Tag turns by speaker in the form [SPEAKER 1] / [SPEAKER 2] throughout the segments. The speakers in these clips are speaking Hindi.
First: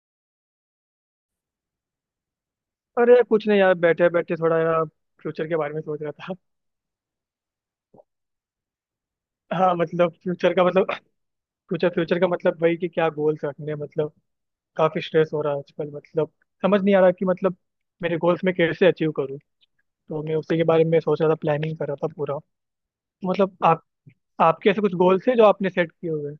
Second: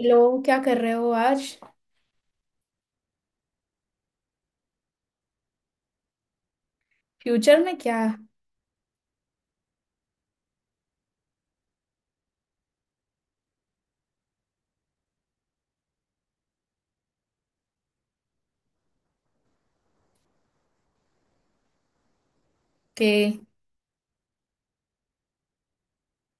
[SPEAKER 1] हेलो। क्या कर रहे हो आज?
[SPEAKER 2] अरे कुछ नहीं यार बैठे बैठे थोड़ा यार फ्यूचर के बारे में सोच रहा था।
[SPEAKER 1] फ्यूचर में क्या?
[SPEAKER 2] हाँ मतलब फ्यूचर का मतलब फ्यूचर फ्यूचर का मतलब वही कि क्या गोल्स रखने हैं, मतलब काफी स्ट्रेस हो रहा है आजकल। मतलब समझ नहीं आ रहा कि मतलब मेरे गोल्स में कैसे अचीव करूँ। तो मैं उसी के बारे में सोच रहा था, प्लानिंग कर रहा था पूरा।
[SPEAKER 1] के।
[SPEAKER 2] तो मतलब आप आपके ऐसे कुछ गोल्स हैं जो आपने सेट किए हुए हैं?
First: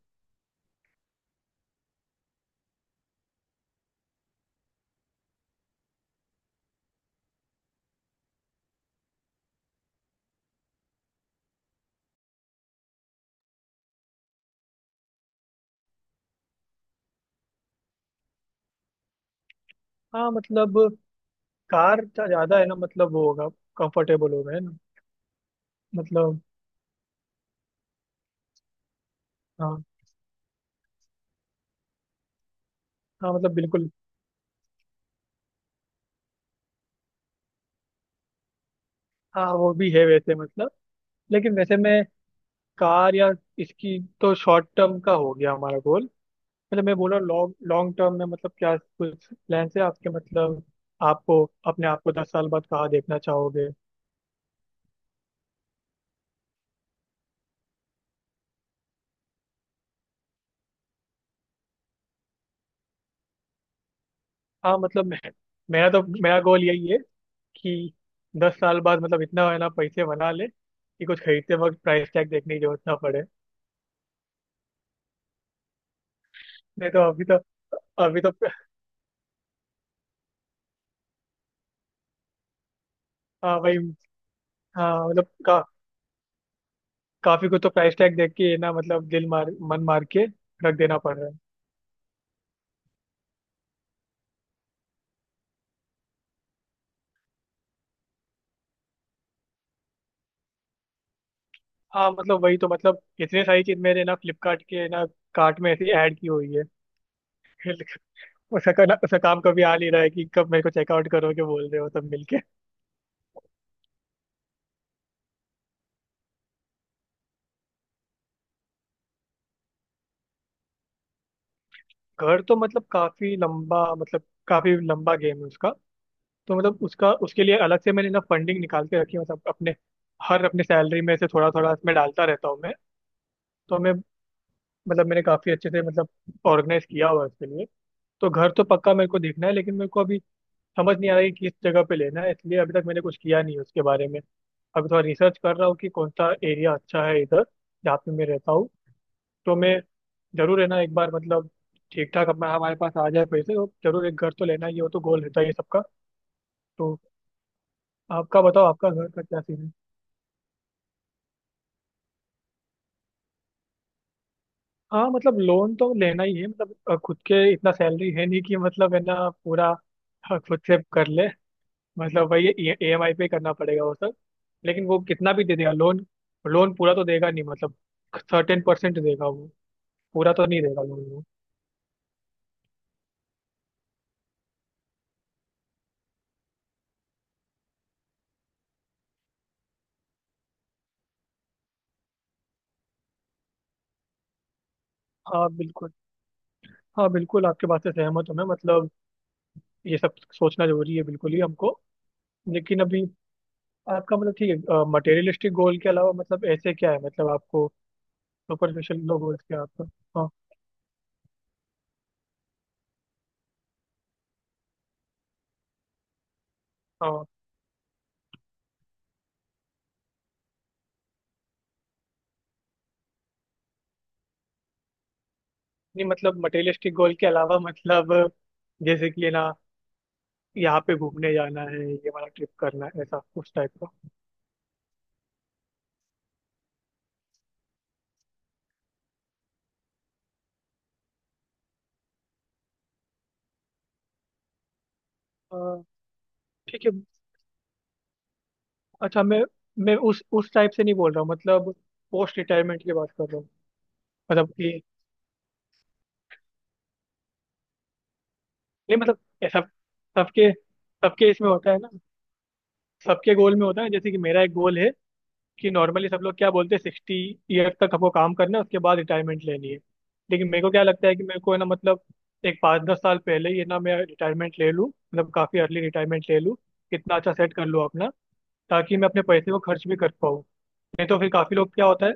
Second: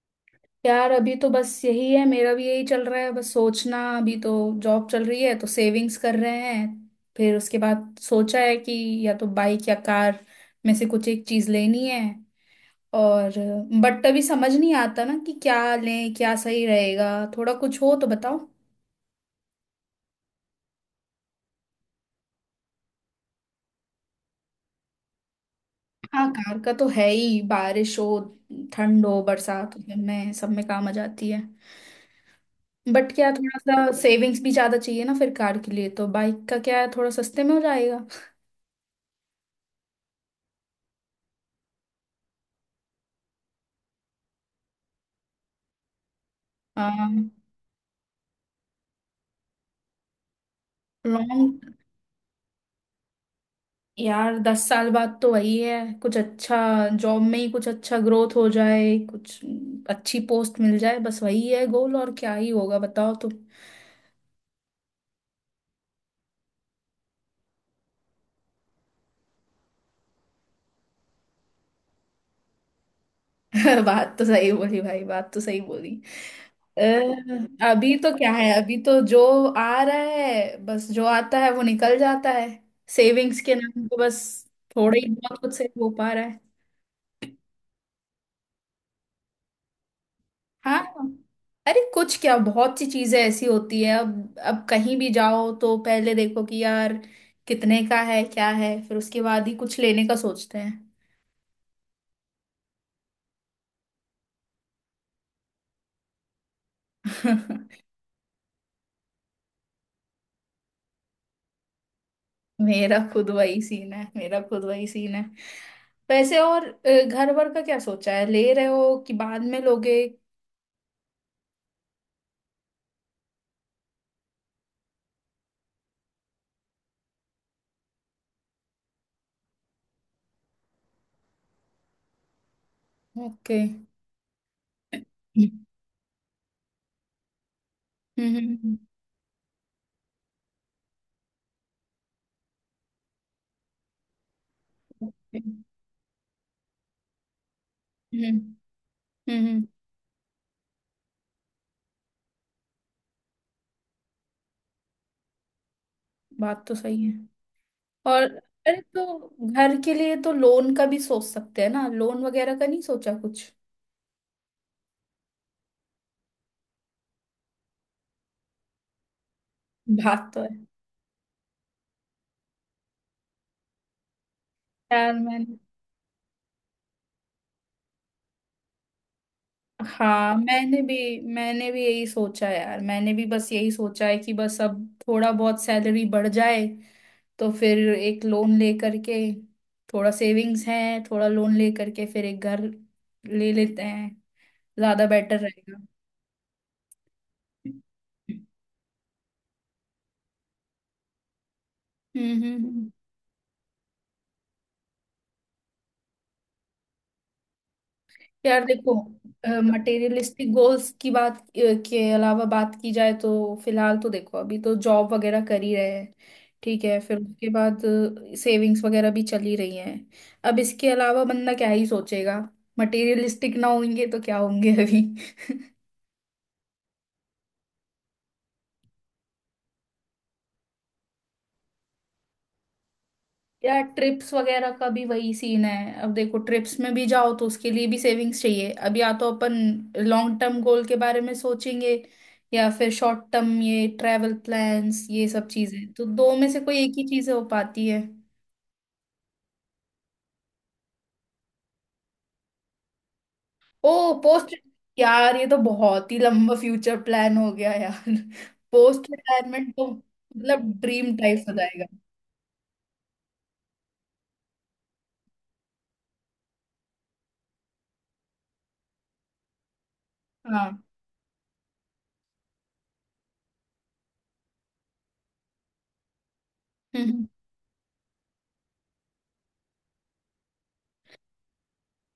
[SPEAKER 1] यार अभी तो बस यही है, मेरा भी यही चल रहा है बस। सोचना अभी तो जॉब चल रही है तो सेविंग्स कर रहे हैं। फिर उसके बाद सोचा है कि या तो बाइक या कार में से कुछ एक चीज लेनी है। और बट अभी समझ नहीं आता ना कि क्या लें, क्या सही रहेगा। थोड़ा कुछ हो तो बताओ।
[SPEAKER 2] हाँ मतलब कार का ज्यादा है ना, मतलब वो होगा कंफर्टेबल होगा है ना।
[SPEAKER 1] हाँ,
[SPEAKER 2] मतलब
[SPEAKER 1] कार का तो है ही। बारिश हो, ठंड हो, बरसात हो,
[SPEAKER 2] हाँ।
[SPEAKER 1] इनमें सब में काम आ जाती है। बट क्या
[SPEAKER 2] हाँ मतलब
[SPEAKER 1] थोड़ा
[SPEAKER 2] बिल्कुल।
[SPEAKER 1] सा सेविंग्स भी ज्यादा चाहिए ना फिर कार के लिए? तो बाइक का क्या है, थोड़ा सस्ते में हो जाएगा।
[SPEAKER 2] हाँ वो भी है वैसे मतलब। लेकिन वैसे मैं कार या इसकी तो शॉर्ट टर्म का हो गया हमारा गोल। मतलब मैं बोल रहा हूँ लॉन्ग लॉन्ग टर्म में मतलब क्या कुछ प्लान है आपके मतलब? आपको
[SPEAKER 1] लॉन्ग।
[SPEAKER 2] अपने आप को 10 साल बाद कहाँ देखना चाहोगे?
[SPEAKER 1] यार, 10 साल बाद तो वही है। कुछ अच्छा, जॉब में ही कुछ अच्छा ग्रोथ हो जाए, कुछ अच्छी पोस्ट मिल जाए, बस वही है गोल। और क्या ही होगा बताओ तो।
[SPEAKER 2] हाँ मतलब मैं, मेरा गोल यही है कि 10 साल बाद मतलब इतना है ना पैसे बना ले कि कुछ खरीदते वक्त प्राइस टैग देखने की जरूरत ना पड़े।
[SPEAKER 1] बात तो सही बोली भाई, बात तो सही बोली। अ,
[SPEAKER 2] नहीं तो अभी तो
[SPEAKER 1] अभी तो
[SPEAKER 2] अभी
[SPEAKER 1] क्या
[SPEAKER 2] तो
[SPEAKER 1] है, अभी तो जो आ रहा है, बस जो आता है वो निकल जाता है। सेविंग्स के
[SPEAKER 2] हाँ भाई।
[SPEAKER 1] नाम पे बस थोड़ा ही
[SPEAKER 2] हाँ मतलब
[SPEAKER 1] बहुत कुछ सेव हो पा रहा।
[SPEAKER 2] काफी कुछ तो प्राइस टैग देख के ना मतलब दिल मार मन मार के रख
[SPEAKER 1] हाँ।
[SPEAKER 2] देना पड़ रहा है।
[SPEAKER 1] अरे कुछ क्या, बहुत सी चीजें ऐसी होती है। अब कहीं भी जाओ तो पहले देखो कि यार कितने का है, क्या है, फिर उसके बाद ही कुछ लेने का सोचते हैं।
[SPEAKER 2] हाँ मतलब वही तो मतलब इतनी सारी चीज मेरे ना फ्लिपकार्ट के ना कार्ट में ऐसी ऐड की हुई है। उसका काम कभी आ नहीं रहा है कि कब मेरे को चेकआउट करोगे बोल रहे हो तब मिलके।
[SPEAKER 1] मेरा खुद वही सीन है, मेरा खुद वही सीन है। वैसे और घर वर का क्या सोचा है, ले रहे हो कि बाद में लोगे?
[SPEAKER 2] घर तो मतलब काफी लंबा गेम है उसका। तो मतलब उसका उसके लिए अलग से मैंने ना फंडिंग निकाल के रखी है मतलब अपने हर अपने सैलरी में से थोड़ा थोड़ा इसमें डालता रहता हूँ मैं।
[SPEAKER 1] ओके।
[SPEAKER 2] तो मैं मतलब मैंने
[SPEAKER 1] हम्म।
[SPEAKER 2] काफी अच्छे से मतलब ऑर्गेनाइज किया हुआ है उसके लिए। तो घर तो
[SPEAKER 1] हम्म।
[SPEAKER 2] पक्का मेरे को देखना है लेकिन मेरे को अभी समझ नहीं आ रहा है कि किस जगह पे लेना है, इसलिए अभी तक मैंने कुछ किया नहीं है उसके बारे में। अभी थोड़ा रिसर्च कर
[SPEAKER 1] हम्म।
[SPEAKER 2] रहा हूँ कि कौन सा एरिया अच्छा है इधर जहाँ पे मैं
[SPEAKER 1] हम्म।
[SPEAKER 2] रहता हूँ। तो
[SPEAKER 1] हम्म।
[SPEAKER 2] मैं जरूर है ना एक बार मतलब ठीक ठाक अपना हमारे पास आ जाए पैसे तो जरूर एक घर तो लेना ही है, वो तो गोल रहता है ये सबका।
[SPEAKER 1] बात तो
[SPEAKER 2] तो
[SPEAKER 1] सही है। और,
[SPEAKER 2] आपका बताओ
[SPEAKER 1] अरे
[SPEAKER 2] आपका घर का क्या
[SPEAKER 1] तो
[SPEAKER 2] सीन है?
[SPEAKER 1] घर के लिए तो लोन का भी सोच सकते हैं ना, लोन वगैरह का नहीं सोचा कुछ?
[SPEAKER 2] हाँ मतलब लोन तो लेना ही है मतलब खुद के इतना सैलरी है नहीं कि मतलब है ना पूरा
[SPEAKER 1] बात तो है।
[SPEAKER 2] खुद से कर ले। मतलब वही ई एम आई पे करना पड़ेगा वो सब। लेकिन वो
[SPEAKER 1] यार
[SPEAKER 2] कितना भी दे
[SPEAKER 1] मैंने।
[SPEAKER 2] देगा लोन, लोन पूरा तो देगा नहीं मतलब सर्टेन परसेंट देगा वो, पूरा
[SPEAKER 1] हाँ,
[SPEAKER 2] तो नहीं
[SPEAKER 1] मैंने
[SPEAKER 2] देगा
[SPEAKER 1] भी
[SPEAKER 2] लोन वो।
[SPEAKER 1] मैंने भी यही सोचा है, यार मैंने भी बस यही सोचा है कि बस अब थोड़ा बहुत सैलरी बढ़ जाए तो फिर एक लोन ले करके, थोड़ा सेविंग्स है, थोड़ा लोन ले करके, फिर एक घर ले लेते हैं। ज्यादा बेटर
[SPEAKER 2] हाँ
[SPEAKER 1] रहेगा।
[SPEAKER 2] बिल्कुल। हाँ बिल्कुल आपके बात से सहमत हूँ मैं मतलब ये सब सोचना जरूरी है बिल्कुल ही हमको।
[SPEAKER 1] हम्म। हम्म।
[SPEAKER 2] लेकिन
[SPEAKER 1] हम्म।
[SPEAKER 2] अभी आपका मतलब ठीक है मटेरियलिस्टिक गोल के अलावा मतलब ऐसे क्या है मतलब आपको
[SPEAKER 1] यार देखो,
[SPEAKER 2] सुपरफिशियल लो गोल्स क्या है आपका? हाँ
[SPEAKER 1] मटेरियलिस्टिक गोल्स की बात के अलावा बात की जाए तो फिलहाल तो देखो, अभी तो जॉब वगैरह कर ही रहे हैं, ठीक है। फिर
[SPEAKER 2] हाँ।
[SPEAKER 1] उसके बाद सेविंग्स वगैरह भी चल ही रही हैं। अब इसके अलावा बंदा क्या ही सोचेगा? मटेरियलिस्टिक ना होंगे तो क्या होंगे अभी।
[SPEAKER 2] नहीं मतलब मटेरियलिस्टिक गोल के अलावा मतलब जैसे कि ना यहाँ पे घूमने जाना है, ये वाला ट्रिप करना है, ऐसा उस टाइप
[SPEAKER 1] यार
[SPEAKER 2] का।
[SPEAKER 1] ट्रिप्स वगैरह का भी वही सीन है। अब देखो, ट्रिप्स में भी जाओ तो उसके लिए भी सेविंग्स चाहिए। अब या तो अपन लॉन्ग टर्म गोल के बारे में सोचेंगे या फिर शॉर्ट टर्म ये ट्रैवल प्लान्स। ये सब
[SPEAKER 2] अ,
[SPEAKER 1] चीजें तो दो में से कोई
[SPEAKER 2] ठीक है।
[SPEAKER 1] एक ही चीज हो पाती है।
[SPEAKER 2] अच्छा मैं उस टाइप से नहीं बोल रहा हूँ मतलब पोस्ट रिटायरमेंट की बात कर रहा हूँ।
[SPEAKER 1] ओ। पोस्ट।
[SPEAKER 2] मतलब कि
[SPEAKER 1] यार ये तो बहुत ही लंबा फ्यूचर प्लान हो गया यार।
[SPEAKER 2] नहीं
[SPEAKER 1] पोस्ट
[SPEAKER 2] मतलब ऐसा
[SPEAKER 1] रिटायरमेंट तो
[SPEAKER 2] सबके
[SPEAKER 1] मतलब ड्रीम
[SPEAKER 2] सबके
[SPEAKER 1] टाइप
[SPEAKER 2] इसमें
[SPEAKER 1] हो
[SPEAKER 2] होता है
[SPEAKER 1] जाएगा।
[SPEAKER 2] ना, सबके गोल में होता है। जैसे कि मेरा एक गोल है कि नॉर्मली सब लोग क्या बोलते हैं 60 ईयर तक हमको काम करना है उसके बाद रिटायरमेंट लेनी है। लेकिन मेरे को
[SPEAKER 1] हाँ।
[SPEAKER 2] क्या लगता है कि मेरे को है ना मतलब एक 5-10 साल पहले ही है ना मैं रिटायरमेंट ले लूँ मतलब काफ़ी अर्ली रिटायरमेंट ले लूँ कितना
[SPEAKER 1] हम्म
[SPEAKER 2] अच्छा सेट कर लूँ अपना ताकि मैं अपने पैसे को खर्च भी कर पाऊँ। नहीं तो फिर काफ़ी लोग क्या होता है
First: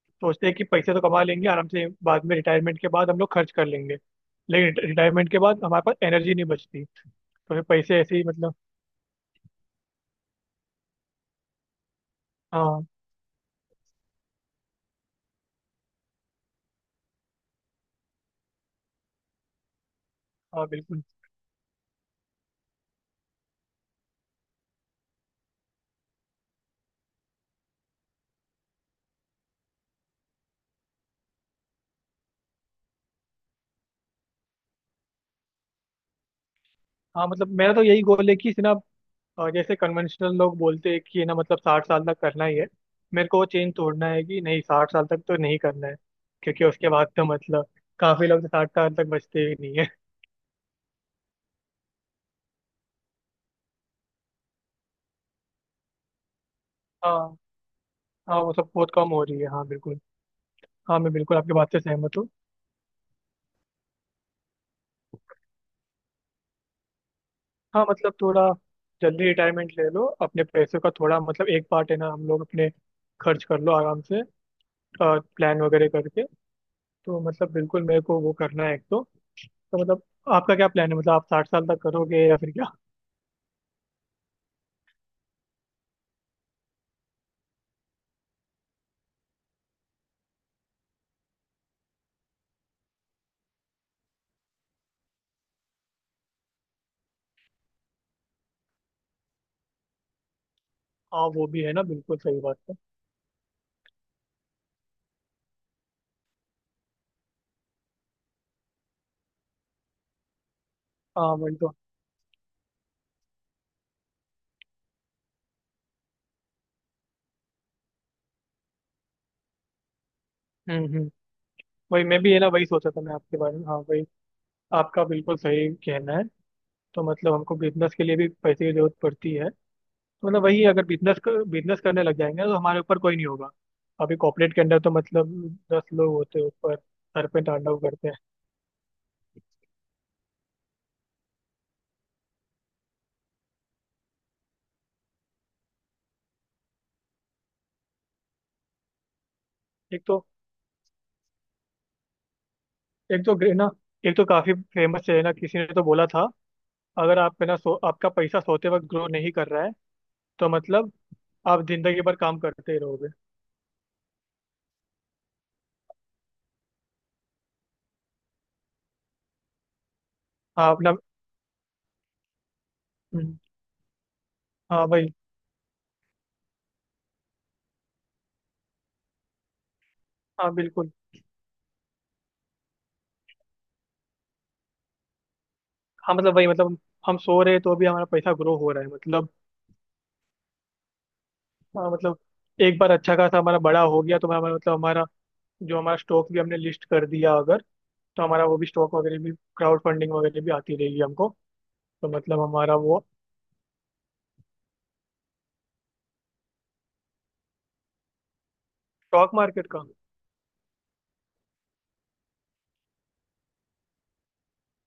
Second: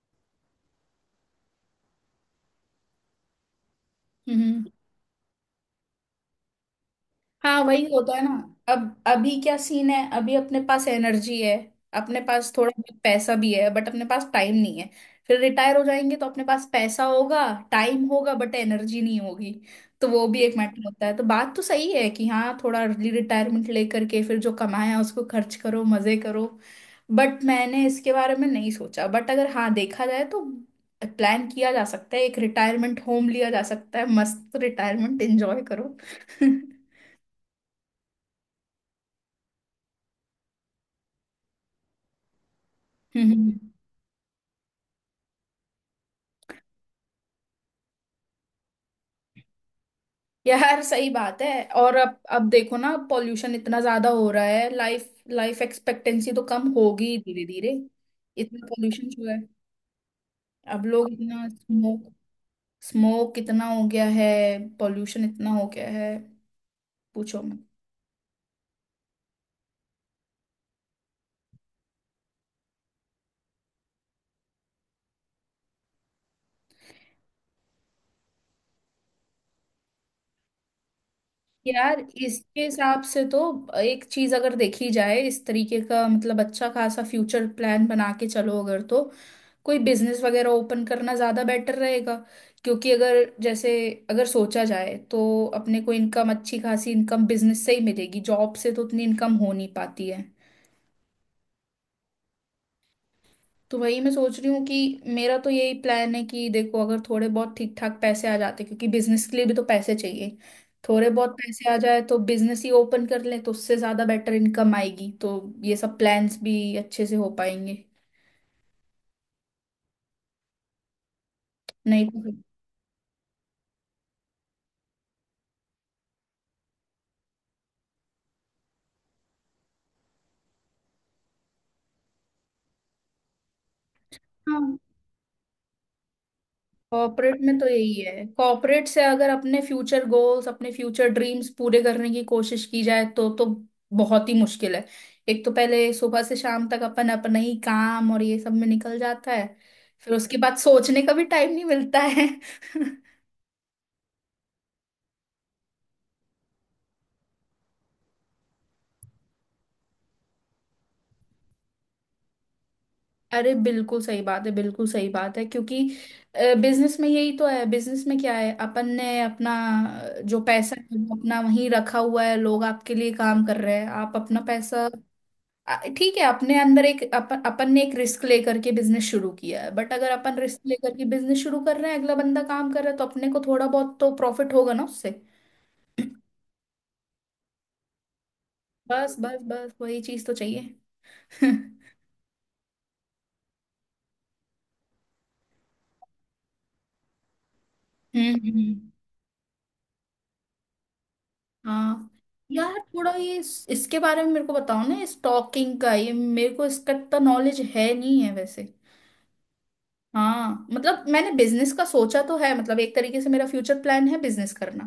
[SPEAKER 2] सोचते हैं कि पैसे तो कमा लेंगे आराम से बाद में रिटायरमेंट के बाद हम लोग खर्च कर लेंगे।
[SPEAKER 1] हम्म। हम्म।
[SPEAKER 2] लेकिन रिटायरमेंट के बाद हमारे पास एनर्जी नहीं बचती तो
[SPEAKER 1] हाँ
[SPEAKER 2] फिर
[SPEAKER 1] वही
[SPEAKER 2] पैसे
[SPEAKER 1] होता
[SPEAKER 2] ऐसे
[SPEAKER 1] है
[SPEAKER 2] ही
[SPEAKER 1] ना।
[SPEAKER 2] मतलब
[SPEAKER 1] अब अभी क्या सीन है, अभी अपने पास एनर्जी है, अपने पास थोड़ा
[SPEAKER 2] हाँ।
[SPEAKER 1] बहुत पैसा भी है, बट अपने पास टाइम नहीं है। फिर रिटायर हो जाएंगे तो अपने पास पैसा होगा, टाइम होगा, बट एनर्जी नहीं होगी। तो वो भी एक
[SPEAKER 2] हाँ
[SPEAKER 1] मैटर
[SPEAKER 2] बिल्कुल।
[SPEAKER 1] होता है। तो बात तो सही है कि हाँ, थोड़ा अर्ली रिटायरमेंट लेकर के फिर जो कमाया उसको खर्च करो, मजे करो। बट मैंने इसके बारे में नहीं सोचा, बट अगर हाँ देखा जाए तो प्लान किया जा सकता है। एक रिटायरमेंट होम लिया जा सकता है, मस्त रिटायरमेंट एंजॉय करो।
[SPEAKER 2] हाँ मतलब मेरा तो यही गोल है कि ना, और जैसे कन्वेंशनल लोग बोलते हैं कि ना मतलब 60 साल तक करना ही है। मेरे को वो
[SPEAKER 1] हम्म।
[SPEAKER 2] चेंज तोड़ना है कि नहीं 60 साल तक तो नहीं करना है क्योंकि उसके बाद तो मतलब काफी लोग तो 60 साल तक बचते ही नहीं है।
[SPEAKER 1] यार सही बात है। और अब देखो ना, पॉल्यूशन इतना ज्यादा हो रहा है। लाइफ लाइफ एक्सपेक्टेंसी तो कम होगी
[SPEAKER 2] हाँ।
[SPEAKER 1] धीरे धीरे।
[SPEAKER 2] हाँ वो
[SPEAKER 1] इतना
[SPEAKER 2] सब बहुत
[SPEAKER 1] पॉल्यूशन
[SPEAKER 2] कम हो
[SPEAKER 1] जो है,
[SPEAKER 2] रही है, हाँ बिल्कुल।
[SPEAKER 1] अब
[SPEAKER 2] हाँ
[SPEAKER 1] लोग
[SPEAKER 2] मैं बिल्कुल
[SPEAKER 1] इतना
[SPEAKER 2] आपकी बात से
[SPEAKER 1] स्मोक,
[SPEAKER 2] सहमत हूँ।
[SPEAKER 1] स्मोक इतना हो गया है, पॉल्यूशन इतना हो गया है, पूछो।
[SPEAKER 2] हाँ मतलब थोड़ा जल्दी रिटायरमेंट ले लो अपने पैसों का थोड़ा मतलब एक पार्ट है ना हम लोग अपने खर्च कर लो आराम से प्लान वगैरह करके। तो मतलब बिल्कुल मेरे को वो करना है एक तो मतलब आपका क्या प्लान है मतलब आप 60 साल तक
[SPEAKER 1] यार
[SPEAKER 2] करोगे या फिर
[SPEAKER 1] इसके
[SPEAKER 2] क्या?
[SPEAKER 1] हिसाब से तो एक चीज अगर देखी जाए इस तरीके का, मतलब अच्छा खासा फ्यूचर प्लान बना के चलो अगर, तो कोई बिजनेस वगैरह ओपन करना ज्यादा बेटर रहेगा। क्योंकि अगर जैसे, अगर सोचा जाए तो अपने को इनकम, अच्छी खासी इनकम बिजनेस से ही मिलेगी, जॉब से तो उतनी इनकम हो नहीं पाती है।
[SPEAKER 2] हाँ वो भी है ना, बिल्कुल सही बात है।
[SPEAKER 1] तो वही मैं सोच रही हूँ कि मेरा तो यही प्लान है कि देखो अगर थोड़े बहुत ठीक ठाक पैसे आ जाते, क्योंकि बिजनेस के लिए भी तो पैसे चाहिए, थोड़े बहुत
[SPEAKER 2] हाँ वही
[SPEAKER 1] पैसे
[SPEAKER 2] तो।
[SPEAKER 1] आ जाए तो बिजनेस ही ओपन कर ले तो उससे ज्यादा बेटर इनकम आएगी। तो ये सब प्लान्स भी अच्छे से हो पाएंगे।
[SPEAKER 2] हम्म। वही
[SPEAKER 1] नहीं
[SPEAKER 2] मैं
[SPEAKER 1] तो
[SPEAKER 2] भी है
[SPEAKER 1] फिर-।
[SPEAKER 2] ना वही सोचा था मैं आपके बारे में हाँ वही आपका बिल्कुल सही कहना है। तो मतलब हमको बिजनेस के लिए भी पैसे की जरूरत पड़ती है तो मतलब वही अगर बिजनेस बिजनेस करने लग जाएंगे ना, तो हमारे ऊपर कोई नहीं होगा। अभी कॉर्पोरेट के
[SPEAKER 1] हाँ।
[SPEAKER 2] अंदर तो मतलब 10 लोग होते हैं ऊपर सर
[SPEAKER 1] कॉर्पोरेट
[SPEAKER 2] पे
[SPEAKER 1] में तो
[SPEAKER 2] डांडा
[SPEAKER 1] यही
[SPEAKER 2] करते हैं।
[SPEAKER 1] है। कॉर्पोरेट से अगर अपने फ्यूचर गोल्स, अपने फ्यूचर ड्रीम्स पूरे करने की कोशिश की जाए तो बहुत ही मुश्किल है। एक तो पहले सुबह से शाम तक अपन अपना ही काम और ये सब में निकल जाता है,
[SPEAKER 2] एक
[SPEAKER 1] फिर
[SPEAKER 2] तो
[SPEAKER 1] उसके बाद सोचने का भी टाइम नहीं मिलता है।
[SPEAKER 2] एक तो ना एक तो काफी फेमस है ना किसी ने तो बोला था अगर आप है ना सो, आपका पैसा सोते वक्त ग्रो नहीं कर रहा है तो मतलब आप जिंदगी भर काम करते ही रहोगे।
[SPEAKER 1] अरे बिल्कुल सही बात है, बिल्कुल सही बात है क्योंकि बिजनेस में यही तो है। बिजनेस में क्या है, अपन ने अपना जो
[SPEAKER 2] हाँ
[SPEAKER 1] पैसा
[SPEAKER 2] अपना।
[SPEAKER 1] है वो अपना वहीं रखा हुआ है, लोग आपके लिए काम कर रहे हैं, आप अपना
[SPEAKER 2] हाँ
[SPEAKER 1] पैसा।
[SPEAKER 2] भाई।
[SPEAKER 1] आ, ठीक है, अपने अंदर एक अपन अपन ने एक रिस्क लेकर के बिजनेस शुरू किया है। बट अगर अपन
[SPEAKER 2] हाँ
[SPEAKER 1] रिस्क
[SPEAKER 2] बिल्कुल।
[SPEAKER 1] लेकर के बिजनेस शुरू कर रहे हैं, अगला बंदा काम कर रहा है तो अपने को थोड़ा बहुत तो प्रॉफिट होगा ना उससे।
[SPEAKER 2] हाँ मतलब वही मतलब हम सो रहे हैं तो भी हमारा पैसा ग्रो हो रहा है
[SPEAKER 1] बस
[SPEAKER 2] मतलब।
[SPEAKER 1] बस बस वही चीज तो चाहिए। हम्म।
[SPEAKER 2] हाँ मतलब एक बार अच्छा खासा हमारा बड़ा हो गया तो हमारा मतलब हमारा जो हमारा स्टॉक भी हमने लिस्ट कर दिया अगर तो हमारा वो भी
[SPEAKER 1] हम्म,
[SPEAKER 2] स्टॉक वगैरह भी क्राउड फंडिंग वगैरह भी आती रहेगी हमको।
[SPEAKER 1] हाँ।
[SPEAKER 2] तो मतलब हमारा
[SPEAKER 1] यार
[SPEAKER 2] वो
[SPEAKER 1] थोड़ा ये इसके बारे में मेरे को बताओ ना, स्टॉकिंग का ये मेरे को इसका तो नॉलेज है नहीं है वैसे।
[SPEAKER 2] स्टॉक मार्केट का
[SPEAKER 1] हाँ मतलब मैंने बिजनेस का सोचा तो है, मतलब एक तरीके से मेरा फ्यूचर प्लान है बिजनेस करना।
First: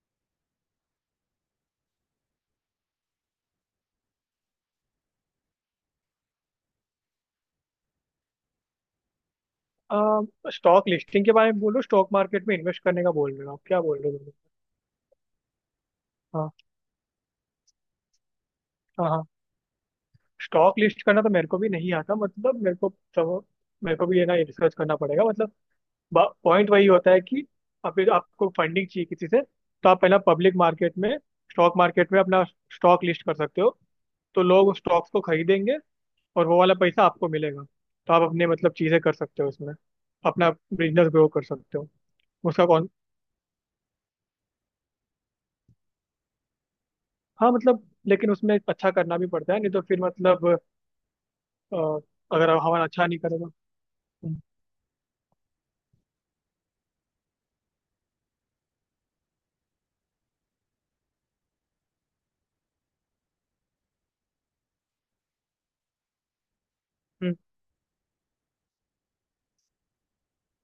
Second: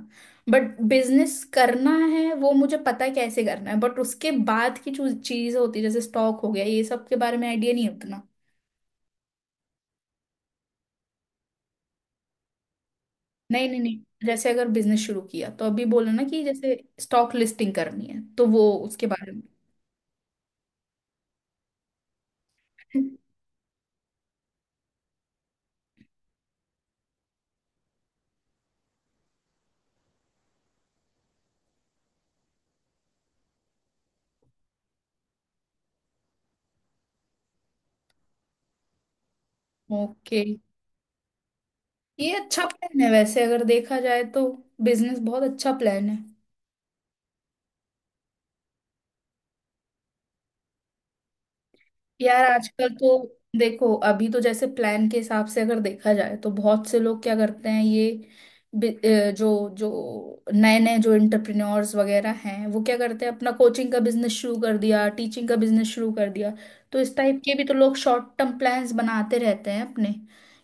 [SPEAKER 1] बट बिजनेस करना है वो मुझे पता है कैसे करना है, बट उसके बाद की जो चीज होती है जैसे स्टॉक हो गया, ये सब के बारे में आइडिया नहीं है उतना।
[SPEAKER 2] स्टॉक लिस्टिंग के बारे में बोलो, स्टॉक मार्केट में इन्वेस्ट करने का बोल रहे हो आप
[SPEAKER 1] नहीं नहीं
[SPEAKER 2] क्या
[SPEAKER 1] नहीं,
[SPEAKER 2] बोल रहे हो तुम?
[SPEAKER 1] जैसे अगर बिजनेस शुरू किया तो अभी बोला ना कि
[SPEAKER 2] हाँ
[SPEAKER 1] जैसे स्टॉक लिस्टिंग करनी है, तो वो उसके
[SPEAKER 2] हाँ हाँ।
[SPEAKER 1] बारे में।
[SPEAKER 2] स्टॉक लिस्ट करना तो मेरे को भी नहीं आता मतलब मेरे को। तो मेरे को भी ये ना रिसर्च करना पड़ेगा मतलब पॉइंट वही होता है कि आप आपको फंडिंग चाहिए किसी से, तो आप पहला पब्लिक मार्केट में स्टॉक मार्केट में अपना स्टॉक लिस्ट कर सकते हो। तो लोग स्टॉक्स को खरीदेंगे और वो वाला पैसा आपको मिलेगा तो आप अपने मतलब चीज़ें कर सकते हो उसमें,
[SPEAKER 1] ओके।
[SPEAKER 2] अपना बिजनेस ग्रो कर सकते हो।
[SPEAKER 1] ये
[SPEAKER 2] उसका
[SPEAKER 1] अच्छा
[SPEAKER 2] कौन।
[SPEAKER 1] प्लान है वैसे अगर देखा जाए तो, बिजनेस बहुत अच्छा प्लान है।
[SPEAKER 2] हाँ मतलब लेकिन उसमें अच्छा करना भी पड़ता है, नहीं तो फिर मतलब अ,
[SPEAKER 1] यार
[SPEAKER 2] अगर हमारा
[SPEAKER 1] आजकल
[SPEAKER 2] अच्छा
[SPEAKER 1] तो
[SPEAKER 2] नहीं करेगा।
[SPEAKER 1] देखो, अभी तो
[SPEAKER 2] हम्म,
[SPEAKER 1] जैसे प्लान के हिसाब से अगर देखा जाए तो बहुत से लोग क्या करते हैं ये, जो जो नए नए जो एंटरप्रेन्योर्स वगैरह हैं वो क्या करते हैं, अपना कोचिंग का बिजनेस शुरू कर दिया, टीचिंग का बिजनेस शुरू कर दिया। तो इस
[SPEAKER 2] हम्म,
[SPEAKER 1] टाइप के भी तो लोग शॉर्ट टर्म प्लान्स बनाते रहते हैं अपने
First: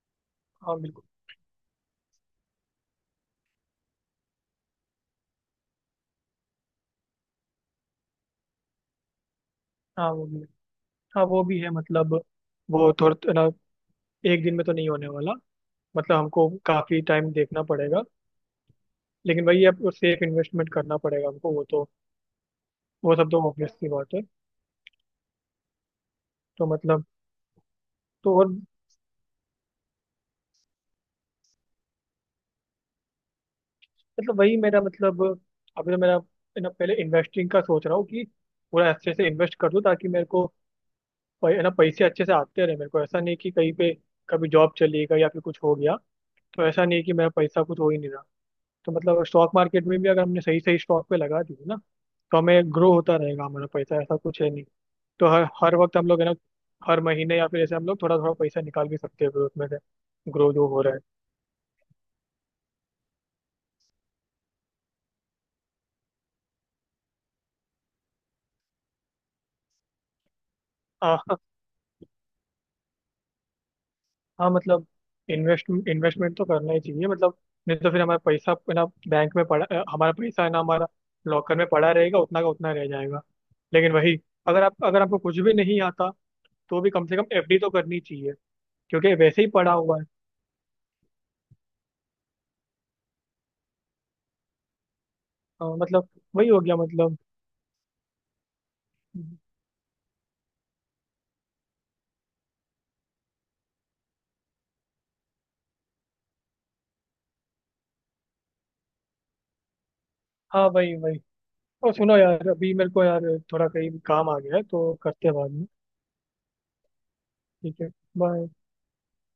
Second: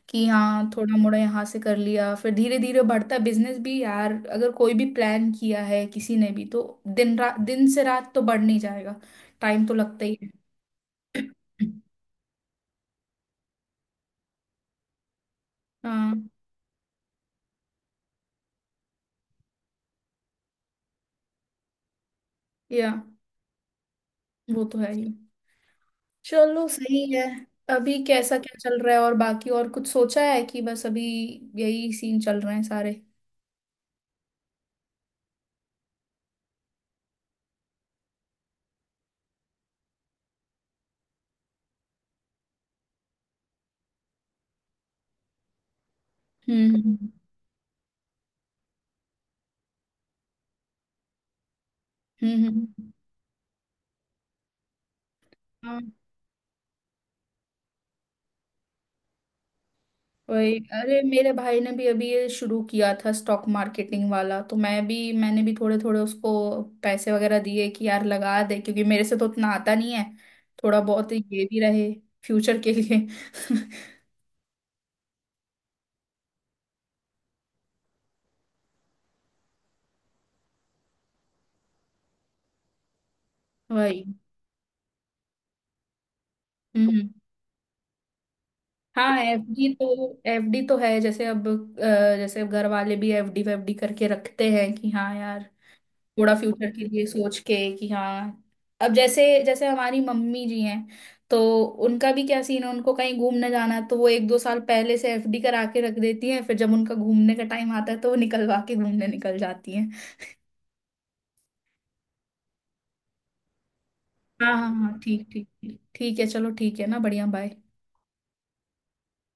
[SPEAKER 1] कि हाँ,
[SPEAKER 2] हाँ
[SPEAKER 1] थोड़ा
[SPEAKER 2] बिल्कुल।
[SPEAKER 1] मोड़ा यहाँ से कर लिया फिर धीरे धीरे बढ़ता बिजनेस। भी यार अगर कोई भी प्लान किया है किसी ने भी तो दिन रात, दिन से रात तो बढ़ नहीं जाएगा। टाइम तो लगता
[SPEAKER 2] हाँ
[SPEAKER 1] ही
[SPEAKER 2] वो
[SPEAKER 1] है।
[SPEAKER 2] भी है। हाँ वो भी है मतलब वो थोड़ा ना एक दिन में तो नहीं होने वाला
[SPEAKER 1] हाँ।
[SPEAKER 2] मतलब हमको काफी टाइम देखना पड़ेगा। लेकिन भाई अब सेफ इन्वेस्टमेंट करना पड़ेगा हमको, वो तो
[SPEAKER 1] या
[SPEAKER 2] वो सब तो ऑब्वियस सी बात है।
[SPEAKER 1] वो तो है ही।
[SPEAKER 2] तो
[SPEAKER 1] चलो सही
[SPEAKER 2] मतलब
[SPEAKER 1] है। अभी
[SPEAKER 2] तो
[SPEAKER 1] कैसा
[SPEAKER 2] और
[SPEAKER 1] क्या चल रहा है और बाकी और कुछ सोचा है कि बस अभी यही सीन चल रहे हैं सारे?
[SPEAKER 2] मतलब वही मेरा मतलब अभी तो मेरा है ना पहले इन्वेस्टिंग का सोच रहा हूँ कि पूरा अच्छे से इन्वेस्ट कर दूँ ताकि मेरे को है ना पैसे अच्छे से आते रहे, मेरे को ऐसा नहीं कि कहीं पे कभी जॉब चली गई या फिर कुछ हो गया तो ऐसा
[SPEAKER 1] हम्म।
[SPEAKER 2] नहीं कि मेरा पैसा कुछ हो ही नहीं रहा। तो मतलब स्टॉक मार्केट में भी अगर हमने सही सही स्टॉक पे लगा दिए ना तो
[SPEAKER 1] हम्म।
[SPEAKER 2] हमें
[SPEAKER 1] हम्म।
[SPEAKER 2] ग्रो होता रहेगा हमारा पैसा, ऐसा कुछ है नहीं। तो हर हर
[SPEAKER 1] हाँ
[SPEAKER 2] वक्त हम लोग है ना हर महीने या फिर ऐसे हम लोग थोड़ा थोड़ा पैसा निकाल भी सकते हैं ग्रोथ में से, ग्रो
[SPEAKER 1] वही।
[SPEAKER 2] जो हो रहा है।
[SPEAKER 1] अरे मेरे भाई ने भी अभी ये शुरू किया था स्टॉक मार्केटिंग वाला, तो मैं भी, मैंने भी थोड़े थोड़े उसको पैसे वगैरह दिए कि यार लगा दे, क्योंकि मेरे से तो उतना आता नहीं है। थोड़ा बहुत
[SPEAKER 2] हाँ, हाँ
[SPEAKER 1] ये भी रहे फ्यूचर के लिए।
[SPEAKER 2] हाँ, मतलब इन्वेस्टमेंट तो करना ही चाहिए मतलब नहीं तो फिर हमारा पैसा है ना बैंक में पड़ा हमारा पैसा है ना हमारा लॉकर में पड़ा रहेगा उतना का उतना रह जाएगा। लेकिन
[SPEAKER 1] वही।
[SPEAKER 2] वही अगर आप अगर आपको कुछ भी नहीं आता तो
[SPEAKER 1] हम्म।
[SPEAKER 2] भी कम
[SPEAKER 1] हम्म।
[SPEAKER 2] से कम एफडी तो करनी चाहिए क्योंकि
[SPEAKER 1] हाँ
[SPEAKER 2] वैसे ही पड़ा
[SPEAKER 1] एफडी तो
[SPEAKER 2] हुआ है।
[SPEAKER 1] एफडी तो है। जैसे अब जैसे अब घर वाले भी एफडी वेफडी करके रखते हैं कि हाँ यार,
[SPEAKER 2] मतलब
[SPEAKER 1] थोड़ा
[SPEAKER 2] वही हो
[SPEAKER 1] फ्यूचर
[SPEAKER 2] गया
[SPEAKER 1] के लिए
[SPEAKER 2] मतलब
[SPEAKER 1] सोच के कि हाँ, अब
[SPEAKER 2] हम्म।
[SPEAKER 1] जैसे जैसे हमारी मम्मी जी हैं, तो उनका भी क्या सीन है, उनको कहीं घूमने जाना है तो वो एक दो साल पहले से एफडी करा के रख देती हैं, फिर जब उनका घूमने का टाइम आता है तो वो निकलवा के घूमने निकल जाती हैं।
[SPEAKER 2] हाँ वही वही। और सुनो यार अभी मेरे को यार थोड़ा कहीं काम आ
[SPEAKER 1] हाँ
[SPEAKER 2] गया है
[SPEAKER 1] हाँ
[SPEAKER 2] तो
[SPEAKER 1] हाँ, ठीक
[SPEAKER 2] करते हैं
[SPEAKER 1] ठीक
[SPEAKER 2] बाद में।
[SPEAKER 1] ठीक, ठीक है। चलो ठीक है ना। बढ़िया, बाय।
[SPEAKER 2] ठीक है। बाय।